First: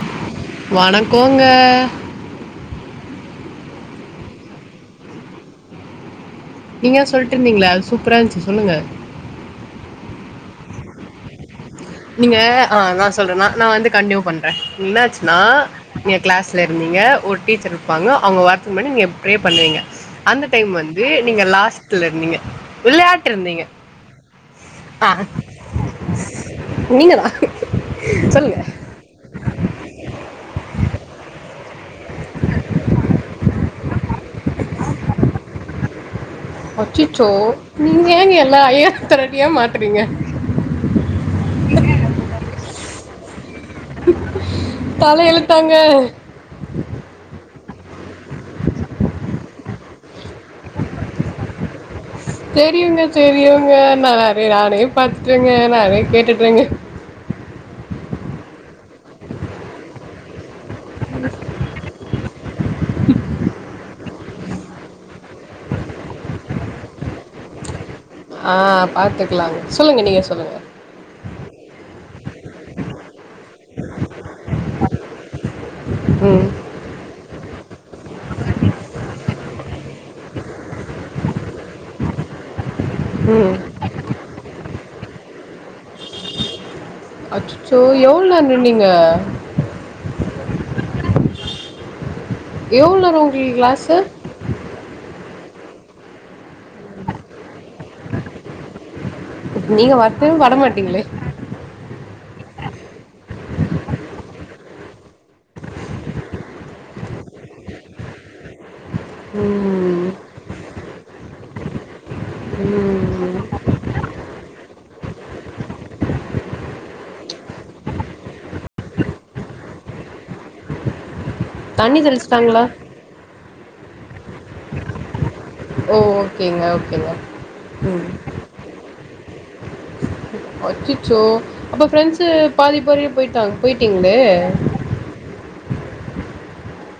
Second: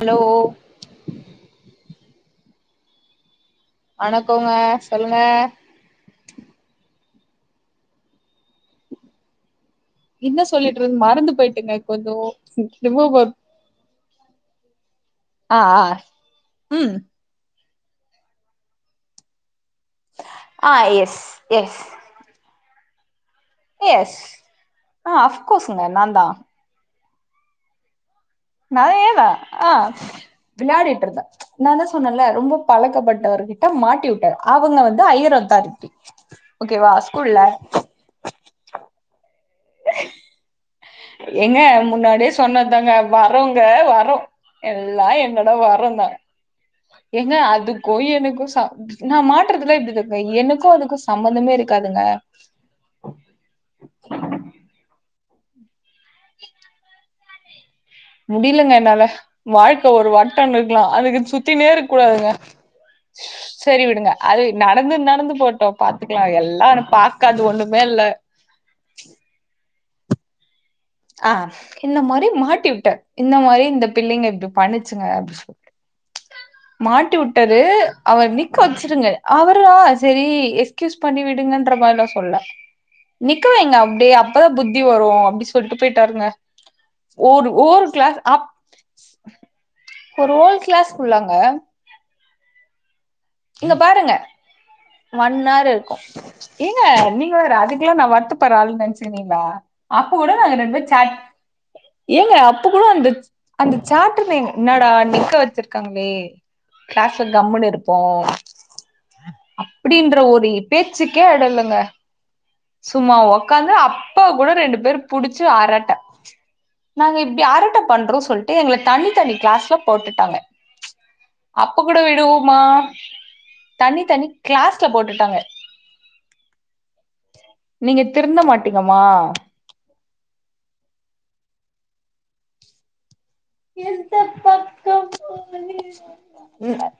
Allow வணக்கோங்க வணக்கோங்க சொல்லுங்க நீங்கதா சொல்ட்டு இருந்தீங்களே அது சூப்பரா இருஞ்ச்சு சொல்லுங்க என்ன சொல்லிட்டு இருந்து மறந்து போயிட்டுங்க கொஞ்சோ நீங்க ஆஹ் நா ரிமம்பர் சொல்றேனா நான் வந்து கண்டினியூ பண்ணுறே என்னாச்சுனா ஆ ஆ நீங்க கிளாஸ்ல ம் இருந்தீங்க ஒரு டீச்சர் இரு பாங்க அவுங்க வர்றதுக்கு முன்னாடி நீங்க எப் பிரே பண்ணுவீங்க அந்த டைம் ஆ வந்து எஸ் நீங்க எஸ் லாஸ்ட்ல இருந்தீங்க வெளையாடிட்டு இருந்தீங்க எஸ் ஆ அஃப்கோர்ஸுங்க நா தா நீங்க தா சொல்லுங்க அதே தா ஆஹ் விளையாடிட்ருந்தே நா தா சொன்னேன்ல ரொம்ப பழக்கப்பட்டவர்கிட்ட மாட்டி விட்டாரு அவுங்க வந்து ஐயர் அத்தாரரிட்டி அச்சிச்சோ நீங்க ஏங்க எல்லா ஐயரத்தாரிட்டியா மாட்டுறீங்க எங்க முன்னாடியே சொன்னதுதாங்க வரோங்க வரோ எல்லா‌ என்னோட தலையெழுத்தாங்க. வரந்தா ஏங்க அதுக்கோ எனக்கு சம் நா மாட்டுறதுலா இப்டி தா‌ இருக்கு எனக்கு அதுக்கு சம்பந்தமே இருக்காதுங்க தெரியுங்க தெரியுங்க நா நெறை நானே பாத்துட்டேங்க நானே கேட்டுட்டேங்க முடிலங்க என்னால வாழ்க்க ஒரு வட்டனுருக்கலா அதுக்கு சுத்தினேருக்கூடாதுங்க [inaudible] செரி விடுங்க அது நடந்தது நடந்து போட்டோ பாத்துக்கலா எல்லா அனு பாக்காது ஒண்ணுமே இல்ல ஆ பாத்துக்கலாங்க சொல்லுங்க நீங்க சொல்லுங்க ஆஹ் இந்த மாரி மாட்டிவுட்டே இந்த மாரி இந்த பிள்ளைங்க இப்டி பண்ணிச்சுங்க அப்டி சொல்ட்டு ம் மாட்டிவுட்டது அவர் நிக்க வச்சிருங்க அவரா செரி எஸ் க்யூஸ் பண்ணி விடுங்கன்ற மாரிலா சொல்ல ம். நிக்கவைங்க அப்டியே அப்பதா புத்தி வரு அப்படி சொல்ட்டு போயிட்டாருங்க ஓரு அச்சச்சோ! ஓரு கிளாஸ் எவ்ளோ அப் நேரம் நீங்க ஒரு ஹோல்கிளாஸ் ஃபுல்லாங்க எவ்ளோ நேரோ உங்கி இங்க பாருங்க ஒன்னார் இருக்கு ஏங்க நீங்க வேற அதுக்கெல்லா நா வர்த்தப்பட்ற ஆள் நெனச்சு ச்சீனீங்களா நீங்க அப்ப வரவே கூட நாங்க ரெண்டு பேர் வரமாட்டீங்களே. ச்சாட் ஏங்க அப்ப கூட அந்த ச்ச் அந்த சாட்ட என்னடா நிக்க வச்சிருக்காங்களே கிளாஸ்ல கம்முனு இருப் போ ம். அப்படின்ற ஒரு இ பேச்சுக்கே எடல்லங்க சும்மா ம். ஒக்காந்து அப்ப கூட ரெண்டு பேரு புடிச்சு அரட்ட நாங்க இப்டி அரட்ட பண்றோ சொல்ட்டு எங்கள தனி தனி கிளாஸ்ல போட்டுட்டாங்க அப்ப கூட தண்ணி விடுவோமா தெளிச்சுட்டாங்களா? தனி தனி கிளாஸ்ல போட்டுட்டாங்க ஓ ஓகேங்க ஓகேங்க நீங்க ம் திருந்த மாட்டீங்கம்மா அச்சிச்சோ அப்ப ஃப்ரெண்ட்ஸு பாதிப்பாதி போயிட்டாங் போய்ட்டிங்களே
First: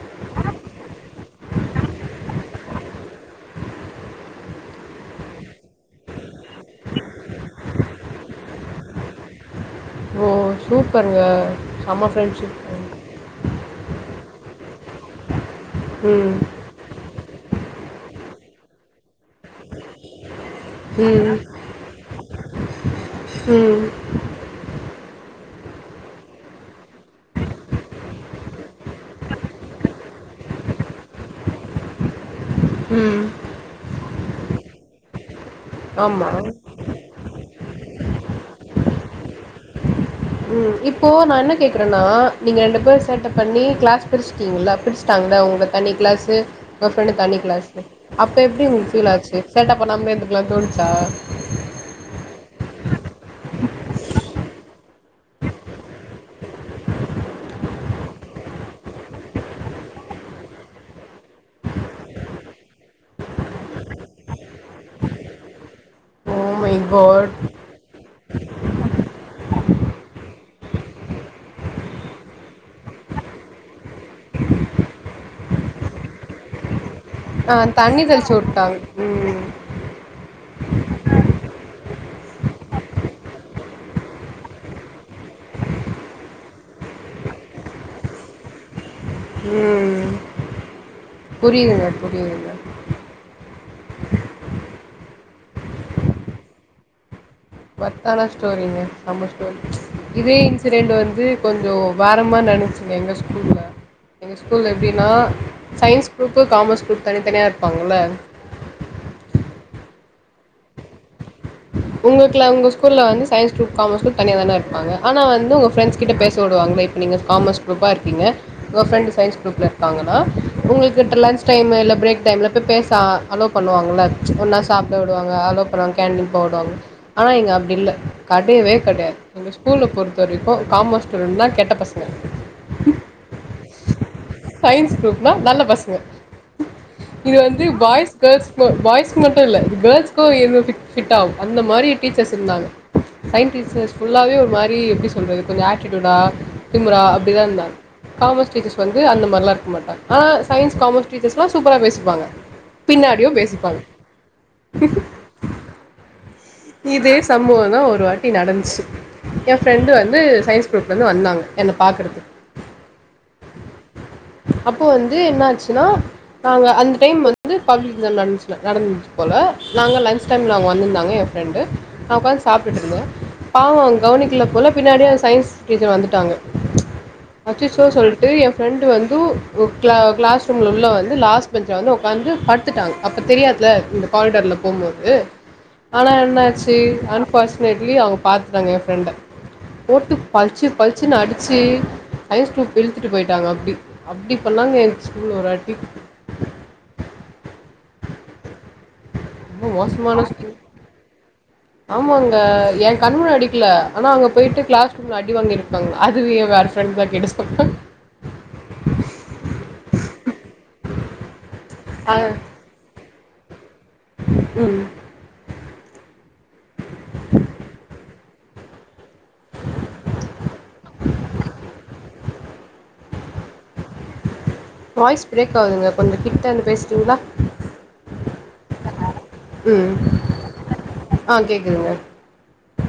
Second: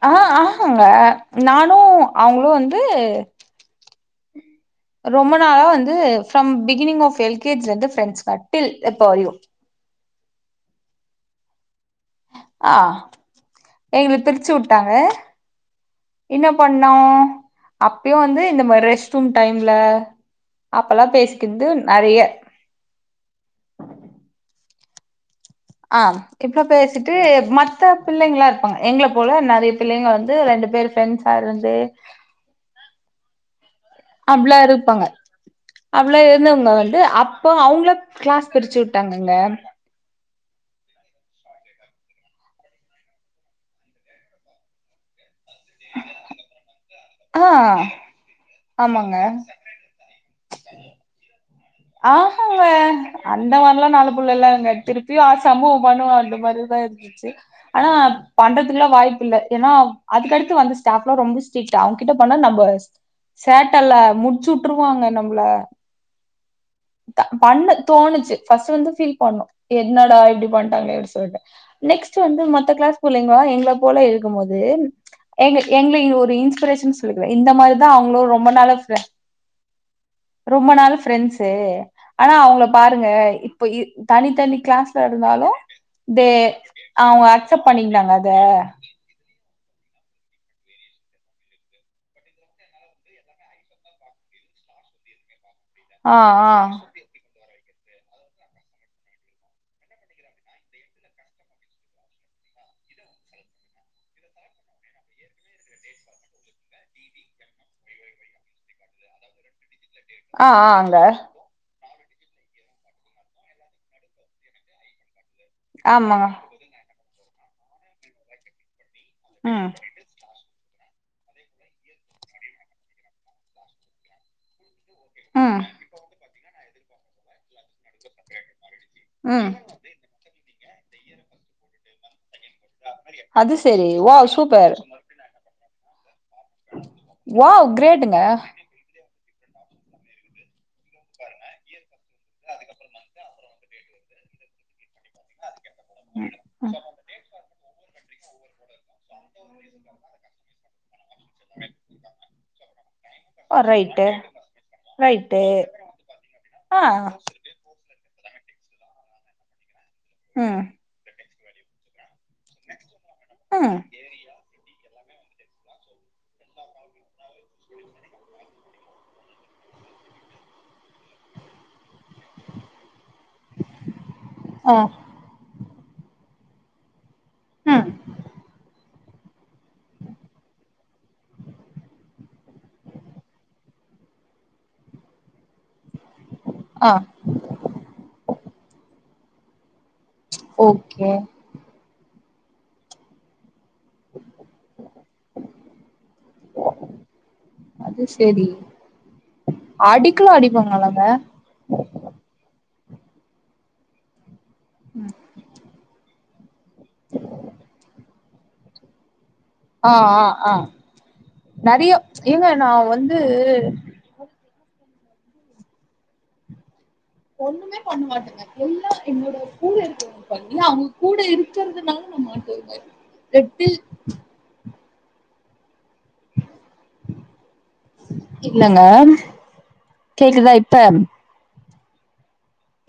ஆ ஆஹங்க நானு அவ்ங்களு வந்து ரொம்ப நாளா வந்து from beginning of L K ஜில இருந்து ஃப்ரெண்ட்ஸ் அட்டில் இப்போரையும் ஓ சூப்பருங்க செம்ம ஃப்ரெண்ட்ஷிப் ஆ எங்கள பிருச்சு வுட்டாங்க ம். இன்னப் பண்ணோ அப்பயு வந்து இந்த மாரி ரெஸ்ட் தும் டைம்ல அப்பல்லா ம். பேசிக்கிற்து நறைய ம் ஆம் இப்போ பேசிட்டு மத்த பிள்ளைங்களாருப்பாங்க எங்கள போல நறைய பிள்ளைங்க வந்து ரெண்டு பேர் ஃரெண்ட்ஸ் சார் வந்து ம் அப்லா இருப்பாங்க அப்லா ஆமா. இருந்தவங்க வந்து அ‌பா இப்போ அவுங்கள கிளாஸ் பிரிச்சு வுட்டாங்கங்க ம் இப்போ நா என்ன கேட்குறன்னா நீங்க ரெண்டு பேர் சேட்டப் பண்ணி க்ளாஸ் பிரிஸ்ட்டிங்கள பிரிஸ்ட்டாங்கள உங் தனி கிளாஸு உங்க ஃப்ரெண்டு தனி ஆ கிளாஸு அப்ப எப்டி உங்ளுக்கு ஃபில் ஆமாங்க ஆச்சி சேட்டப் பண்ணாமலே இருந்துர்க்கலான் தோனுச்சா ஆஹங்க அந்த மாரிலா நல்ல புள்ளலா இல்ல திருப்பியு ஆ சம்பவோ பண்ணுவோ அந்த மாரிதா இருந்துச்சி ஆனா பண்றதுக்ல்லா வாய்ப்பு இல்ல ஏன்னா அதுக்கடுத்து வந்து ஸ்டாஃப்லா ரொம்ப ஸ் டிரிட் அவ்ங்கிட்ட பண்ணா நம்ப சேட்டல்லா முட்ச்சுவுட்டுருவாங்க நம்ப்ள [unintelligible] பண்ண தோணுச்சி ஃபஸ்ட் வந்து ஃபீல் பண்ணோ என்னடா இப்டி பண்டாங்ளே எப்ட் சொல்ட்டு நெக்ஸ்ட் வந்து மத்த கிளாஸ் புள்ளைங்க எங்கள போல இருக்கும் போது ஏங்க எங்ள ஒரு இன்ஸ்பிரேஷன் சொல்லிக்குவே இந்த ஆ மாரிதா தண்ணி தெளிச்சு அவுங்களும் ரொம்ப நாளா வுட்டாங்க ப்ரெண் ம் ரொம்ப நாள் ஃப்ரெண்ட்ஸ் தே ஆனா அவங்கள பாருங்க இப்ப இ தனி தனி க்ளாஸ்லருந்தாலு தே அவுங்க அக்சப்ட் பண்ணிக்கிட்டாங்க அத ம் புரியுதுங்க புரியுதுங்க ஆ ஆ ஒர்த்தான ஸ்டோரிங்க செம்ம ஸ்டோரி இதே இன்சிடென்ட் வந்து கொஞ்சோ வாரமா நடந்ச்சுங்க எங்க ஸ்கூல்ல எங்க ஸ்கூல்ல எப்டின்னா சயின்ஸ் குரூப் காமர்ஸ் குரூப் தனித்தனியாக இருப்பாங்கள்ள ஆ ஆ அங்க உங்கக்ளா உங்க ஸ்கூல்ல வந்து சயின்ஸ் க்ரூப் காமர்ஸ் க்ரூப் தனியாதான இருப்பாங்க ஆனா வந்து உ ங்க ஃப்ரண்ட்ஸ் கிட்ட ஆமா பேச விடுவாங்கள நீங்க காமர்ஸ் குரூப்பா இருக்கீங்க உங்க ஃப்ரெண்டு் சயின்ஸ் குரூப்ல ம் இருக்காங்கன்னா உங்கள்கிட்ட லன்ச் டைம் இல்ல ப்ரேக் டைம்ல போய் பேச அலோ பண்ணுவாங்கள்ள ஒன்னா சாப்ட விடுவாங்க ம் அளோ பண்ணுவாங்க கேண்டின் போ விடுவாங்க ஆனா இங்க அப்டில்ல கடையவே கடையாது எங்க ம் ஸ்கூல்ல பொறுத்த வரைக்கு காமர்ஸ் க்ரூப் தா கெட்ட பசங்க அது செரி ஓ சூப்பர் நா நல்ல பசங்க இது வந்து வாவ் பாய்ஸ் கிரேட்டுங்க கேர்ள்ஸ் பாய்ஸ் து மட்டு இல்ல கேர்ள்ஸ்க்கு இது ஃபிட் ஃபிட்டாகு அந்த மாரி டீச்சர்ஸ் இருந்தாங்க டைம் டீச்சர்ஸ் ஃபுல்லாவே ஒரு மாரி எப்டி சொல்றது கொஞ்சோ ஆட்டிட்யூடா திமுரா அப்படிதாருந்தாங்க காமர்ஸ் டீச்சர்ஸ் வந்து அந்த மாரில்லா இருக்க மாட்டாங்க ஆ சயின்ஸ் காமர்ஸ் டீச்சர்ஸ்லா சூப்பரா பேசிப்பாங்க பின்னாடியு பேசிப்பாங்க டே இதே சம்பவந்தாஒரு வாட்டி நடந்ச்சு என் ஃப்ரெண்டு வந்து ம் சயின்ஸ் க்ரூப் ந்து வந்தாங்க என்ன பாக்குறதுக்கு ம் அப் ப்போ வந்து என்ன ஆச்சுன்னா நாங்க அந்த டைம் வந்து ஃபங்ஷன் நடந்த்ச்ல நடந்துமுடிஞ்ச்சு போல நாங்க லஞ்ச் டைம்ல அவுங்க வந்ருந்தாங்க ஃப்ரெண்டு நா உக்காந்து சாப்ட்டுட்ருந்தே பாவோ அவ கவனிக்கல போல ஆ பின்னாடி அவ சயின்ஸ் டீச்சர் வந்துட்டாங்க அச்சச்சோ ம் சொல்லிட்டு எ ஃப்ரெண்டு வந்து ஒ க்ளா க்ளாஸ் ரூம்ல உள்ள வந்து லாஸ்ட் பெஞ்ச்ல வந்து உக்காந்து படுத்துட்டாங்க அப்ப தெரியாதுல இந்த ஹாரிடர்ல போம்போது ஆனா என்ன ஆச்சு ஆ அன்பார்ச்சுனேட்லி அவுங்க பாத்துட்டாங்க எ ஃப்ரெண்ட போட்டு பளிச்சு ஓகே பளிச்சுனு அடி ச்சி சயின்ஸ் குரூப் இழுத்துட்டு போய்ட்டாங்க அப்டி அப்டி பண்ணாங்க எ ஸ்கூல்ல ஒரு வாட்டி அது சேரி ரொம்ப மோசமான அடிக்கலா ஸ்கூல். அடிப்பாங்களாங்க ஆமாங்க எ கண்முன்ன அடிக்கல ஆனா அங்க போயிட்டு க்ளாஸ் ரூம்ல அடி வாங்கியிருக்காங்க அதுவு எ வேற ஃப்ரண்ட் தா கேட்டு சொன்னா ஆ ஆ ஆ நெறைய அ ஏங்க நா வந்து ம் ஒண்ணுமே பண்ண மாட்டங்க எல்லா என்னோட கூட இருக்கிறவங்க பண்ணி அவுங்க கூட இருக்கிறதுனால நா மாட்டுவங்க த டில் வாய்ஸ் ப்ரேக் ஆவுதுங்க கொஞ்சோ கிட்ட வந்து பேசுறீங்ளா இல்லங்க கேக்குதா இப்ப ஆ கேக்குதுங்க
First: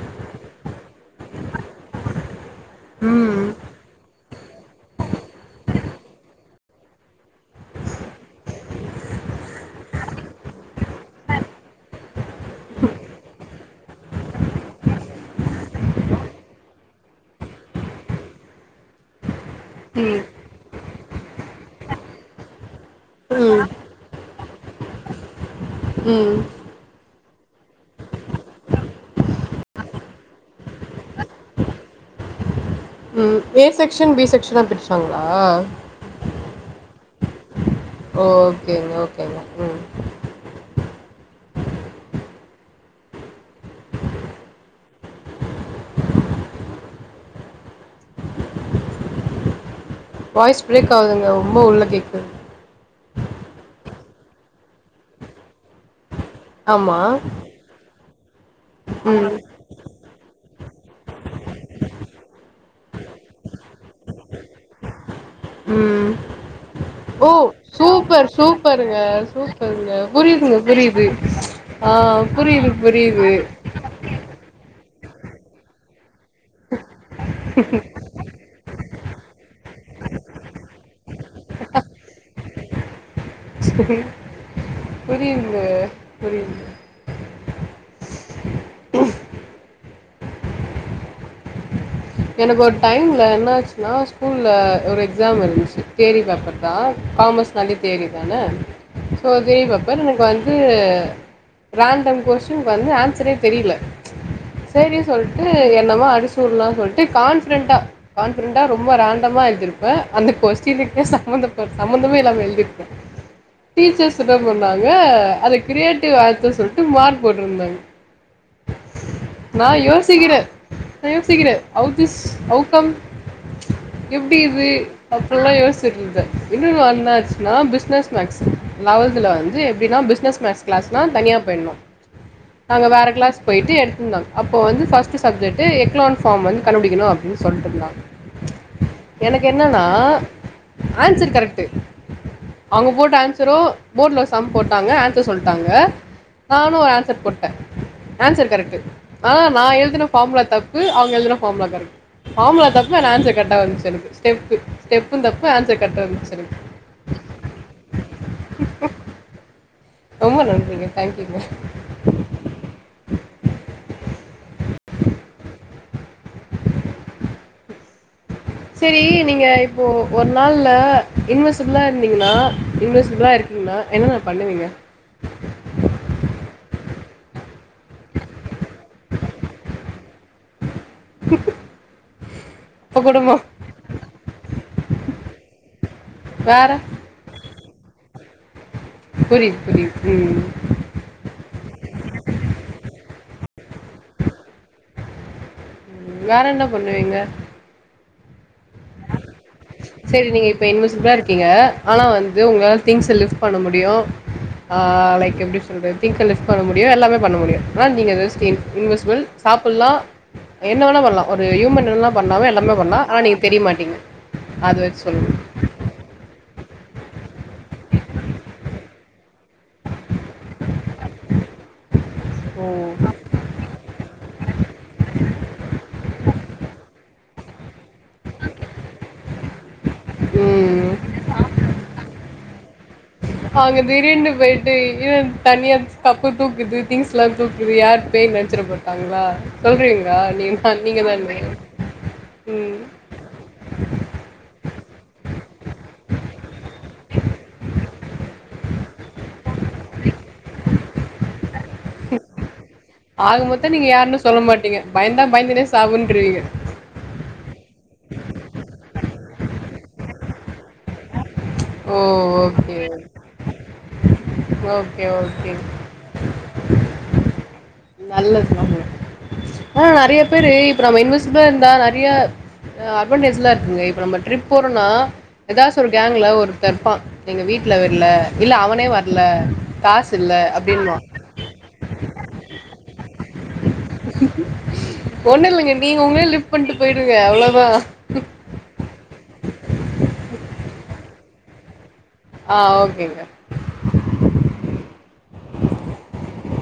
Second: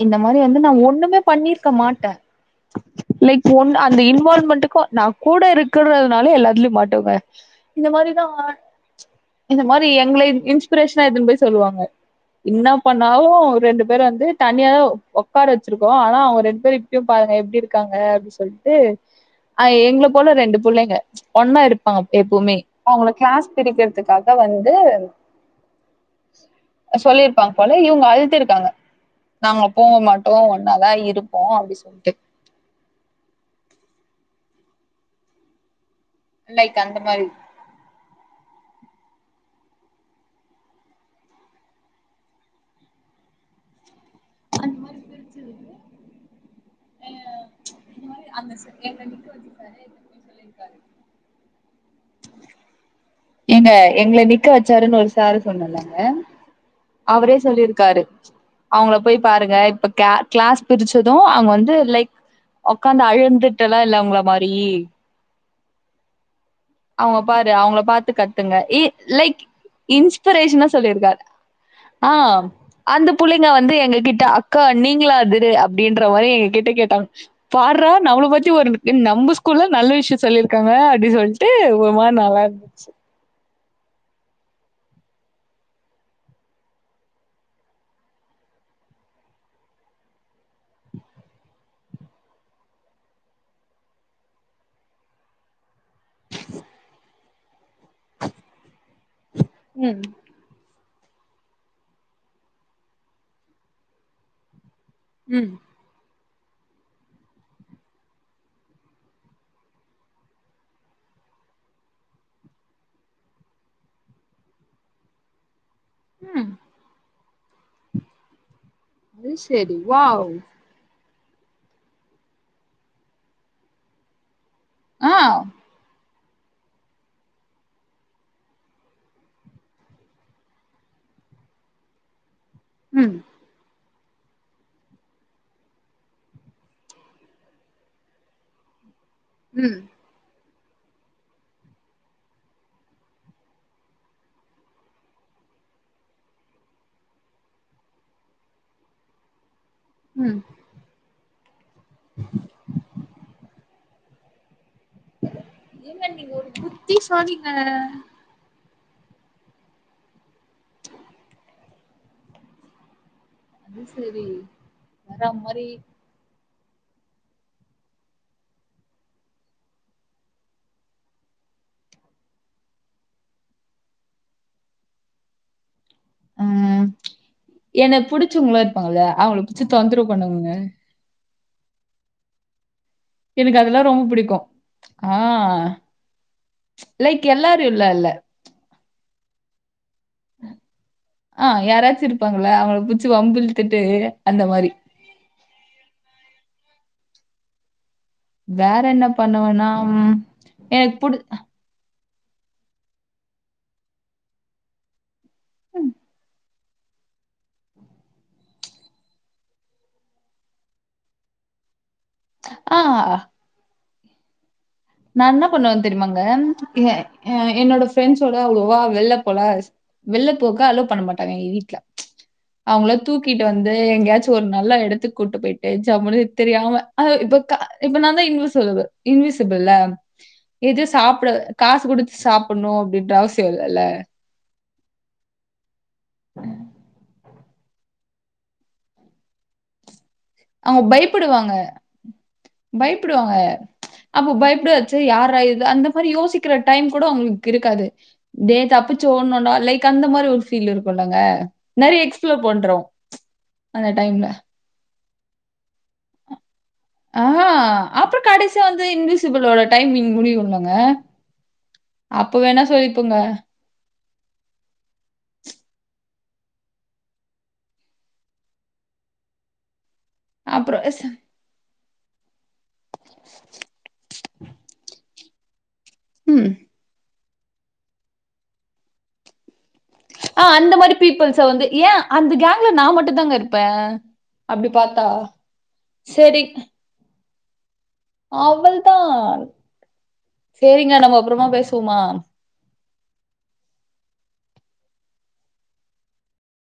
இந்த மாரி வந்து நா ஒண்ணுமே பண்ணிருக்க மாட்ட லைக் ம் ஒன் அந்த இன்வால்வ்மென்ட்க்கு நா கூட இருக்குறதுனால எல்லாத்துலயு மாட்டுவே இந்த மாரிதா இந்த மாரி எங்கள இன்ஸ்பிரேஷனா எதுன்னு போய் சொல்லுவாங்க இன்னா பண்ணாவு ரெண்டு பேர வந்து தனியாதா ஒ ஒக்கார வச்சிருக்கோ ஆனா அவுங்க ரெண்டு பேரு இப்பயு பாருங்க எப்டி இருக்காங்க அப்டின்னு சொல்லிட்டு அ எங்கள ம் போல ரெண்டு புள்ளைங்க ஒண்ணா இருப்பாங்க எப்பவுமே அவுங்கள க்ளாஸ் பிரிக்கிறதுக்காக வந்து ம் சொல்லியிருப்பாங்க போல இவுங்க அழுதிருக்காங்க நாங்க போக மாட்டோ ஒன்னா தா இருப்போ அப்டி சொல்லிட்டு ம், ஏ செக்ஸன் பி செக்ஸனா பிரிச்சாங்களா லைக் அந்த மாரி ஓகே ஓகேங்க ம் அந்த மாரி பிரிச்சது அ இந்த மாரி அந்த சா எங்கள நிக்க வச்சிட்டாரு வாய்ஸ் பிரேக் ஆவுதுங்க ரொம்ப உள்ள கேக்குது ஏங்க எங்கள நிக்க வச்சாருன்னு ஒரு சாரு சொன்னல்லங்க ஆமா அவரே சொல்லிருக்காரு அவுங்கள போய் ம் பாருங்க இப்ப க் க்ளாஸ் பிரிச்சது அவுங்க வந்து ஒரு லைக் ஒக்காந்து அழுந்துட்டுலா இல்ல உங்கள மாரி ம் அவுங்க ஓ பாரு அவுங்கள பாத் து சூப்பர் கத்துங்க இ சூப்பருங்க லைக் சூப்பருங்க புரியுதுங்க இன்ஸ்பிரேஷனா புரியுது சொல்லிருக்காரு ஆ புரியுது அந்த புரியுது புள்ளைங்க வந்து எங்க கிட்ட அ க்கா நீங்களா அது அப்டின்ற மாரி எங்க கிட்ட கேட்டாங்க பார்றா நம்மள பத்தி ஒரு நம்ம ஸ்கூல்ல நல்ல விஷயம் சொல்லிருக்காங்க அப்டி சொல்ட்டு ஒரு மாரி நல்லா இருந் ச்சி சேரி புரியுதுங்க புரியுது ம் எனக்கு ஒரு டைம்ல என்ன ஆச்சுனா ஸ்கூல்ல ஒரு எக்ஸாம் இருந்துச்சு தியரி பேப்பர் தா காமர்ஸ் தனி தியரி தான சோ தியரி ம் பேப்பர் எனக்கு வந்து து ரேண்டம் கொஸ்டீன் வந்து ஆன்சரே தெரியில சேரின் சொல்ட்டு என்னமோ அடிச்சி வுட்லா சொல்ட்டு கான் ஃபிடெண்ட்டா கான் ஃபிடெண்ட்டா ரொம்ப ரேண்டமா எழுதிருப்பே அந்த கொஸ்டினுக்கே சம்மந்த ப சம்மந்தமே இல்லாம எழுதிரு டீச்சர்ஸ் என்னா பண்ணாங்க அத கிரியேட் டிவ் வார்த்த சொல்ட்டு மார்க் போட்ருந்தாங்க அது நா சரி வாவ் யோசிகிற நா யோசிக்கிற ஹவ் திஸ் ஹவ் கம் எப்டி இது ஆ அப்பல்லா யோசிட்ருந்த இன்னொரு நாள் என்னாச்சுனா பிஸ்னஸ் மேக்ஸ் லெவல்துல வந்து எப்டினா பிஸ்னஸ் மேக்ஸ் கிளாஸ்னா தனியா போய்னு நாங்க வேற ம் கிளாஸ் போயிட்டு எடுத்திருந்தாங் அப்போ வந்து ஃபஸ்ட் சப்ஜெக்டு எக் க்ளோன் ஃபாம் வந்து கண்டுபுடிக்கனு அப்டின் சொல்ட்ருந்தாங்க எனக்கு ம் என்னன்னா ஆன்சர் கரெக்ட்டு அவுங்க போட்ட ஆன்சரு போர்ட்ல ஒரு சம் போட்டாங்க ஆன்சர் சொல்ட்டாங்க நானு ஒரு ஆன்சர் போட்ட ஆன்சர் கரெக்ட்டு ஆனா நா எழ் துன ஃபாமுலா தப்பு அவுங்க எழுதுன ஃபாமுலா கரெக்ட்டு ஃபாமுலா தப்பு ஆனா ஆன்ஸர் கரெக்ட்டா வந்ச்சி எனக்கு ஸ்டெப்பு ஸ்டெப்பு தப்பு ஆன்சர் கரெக்ட்டா வந்துருச்சு எனக்கு அது ரொம்ப நன்றிங்க தேங்க்யூங்க அது செரி வேற மாரி சேரி நீங்க இப்போ ஒரு நாள்ல இன்வெசிபிளா இருந்தீங்கனா இன்வெசிபிளா இரு ந்தீங்னா என்னென்ன பண்ணுவீங்க ஆ எனக் புடிச்சவுங்ளா இருப்பாங்கள்லையா அவுங்கள புடிச்சு தொந்தரவு பண்ணுவங்க அப்போ கூடமா எனக்கு அதெல்லா ரொம்ப புடிக்கு ஆ வேற லைக் எல்லாரையுல்லா இல்ல புரிது புரிது ம் ஆ யாராச்சு இருப்பாங்கள்ள அவுங்கள புச்சி வம்பிழ்த்திட்டு அந்த மாரி ம் வேற என்ன பண்ணுவீங்க வேற என்ன பண்ணுவன்னா சரி நீங்க இப்ப எனக்கு இன்விசிபிளா புடி இருக்கீங்க. ஆனா வந்து உங்களால திங்க்ஸ் லிஃப்ட் பண்ண முடியு ஆ லைக் எப்டி சொல்றது திங்க லிஃப் பண்ண முடியு எல்லாமே பண்ண முடியு ஆனா நீங்க ரெஸ்ட் இன் இன்விஸ்பிள் சாப்புல்லா என்ன வேனா பண்லா ஒரு யூமன் என்னலா பண்ணாலு எல்லாமே பண்ணலா ஆ ஆனா நீங்க தெரிய மாட்டீங்க அது நா சொல்லணும். என்ன பண்வே தெரியுமாங்க எ அ என்னோட ஃப்ரெண்ஸோட அவ்ளோவா வெள்ல போலா வெள்ள போகா அலோ பண்ண மாட்டாங்க எங்க வீட்ல ஓ! அவுங்கள தூக் கிட்டு வந்து எங்கயாச்சு ஒரு நல்லா எடத்துக் கூட்டு போயிட்டு ஜம்முனு தெரியாம ஆ இப்போ கா இப்ப நாந்தா இன்வ செலவு இன்விஸிப் ல்ல எது ம். சாப்ட காசு குடுத்து சாப்புட்னு அப்டின்ற அவஸ் அங்க திடீர்னு போயிட்டு ஈவன் தனியா கப்பு தூக்குற்து திங்ஸ்லா தூக்குரியா பேய்ன் நெனச்சிற மாட்டாங்ளா சொல்றீங்ளா நீ அவுங்க பய்ப்படுவாங்க ம். பய்ப்புடுவாங்க அப்ப பய்ப்புட்றச்சே யார்ரா இது அந்த மாரி யோசிக்கிற டைம் கூட அவுங்களுக் இருக்காது டே தப்பிச்சி ஓனு டா லைக் அந்த மாரி ஒரு ஃபீல் இருக்குல்லங்க நெறைய எக்ஸ்ப்ளோர் பண்றோ ஆக மொத்தோ நீங்க அந்த யார்னு டைம்ல. சொல்ல மாட்டீங்க பயந்தா பயந்துனே சாவுண்டுருவிங்க ஆ அப்ற கடசியா வந்து இன்விசிபிளோட டைமிங் முடியுல்லங்க ஓ ஓகே ஓகே ஓகே நல்ல [inaudible] ஆ நெறைய பேரு இப்ப அப்புறம் நம்ம ச இன்விஸிபிளா இருந்தா நெறைய அ அட்வான்டேஜ்லா இருக்குங்க இப்ப நம்ம ட்ரிப் போறனா ஏதாச்சி ஒரு கேங்ல ம். ஒருத்தருப்பா எங்க வீட்ல விட்ல இல்ல அவனே வர்ல காசு இல்ல ஆ அந்த மாரி அப்டின்னுவா பீபுள்ஸ வந்து ஏ அந்த கேங்ல நா மட்டு தாங்க இருப் ஒண்ணு இல்லங்க நீங்க உங்ளே சரி. லிப்ட் பண்ட்டு போய்டுங்க அவ்ளோதா அவள்தான் சேரிங்க நம்ம அப்புறமா பேசுவமா ஆ ஓகேங்க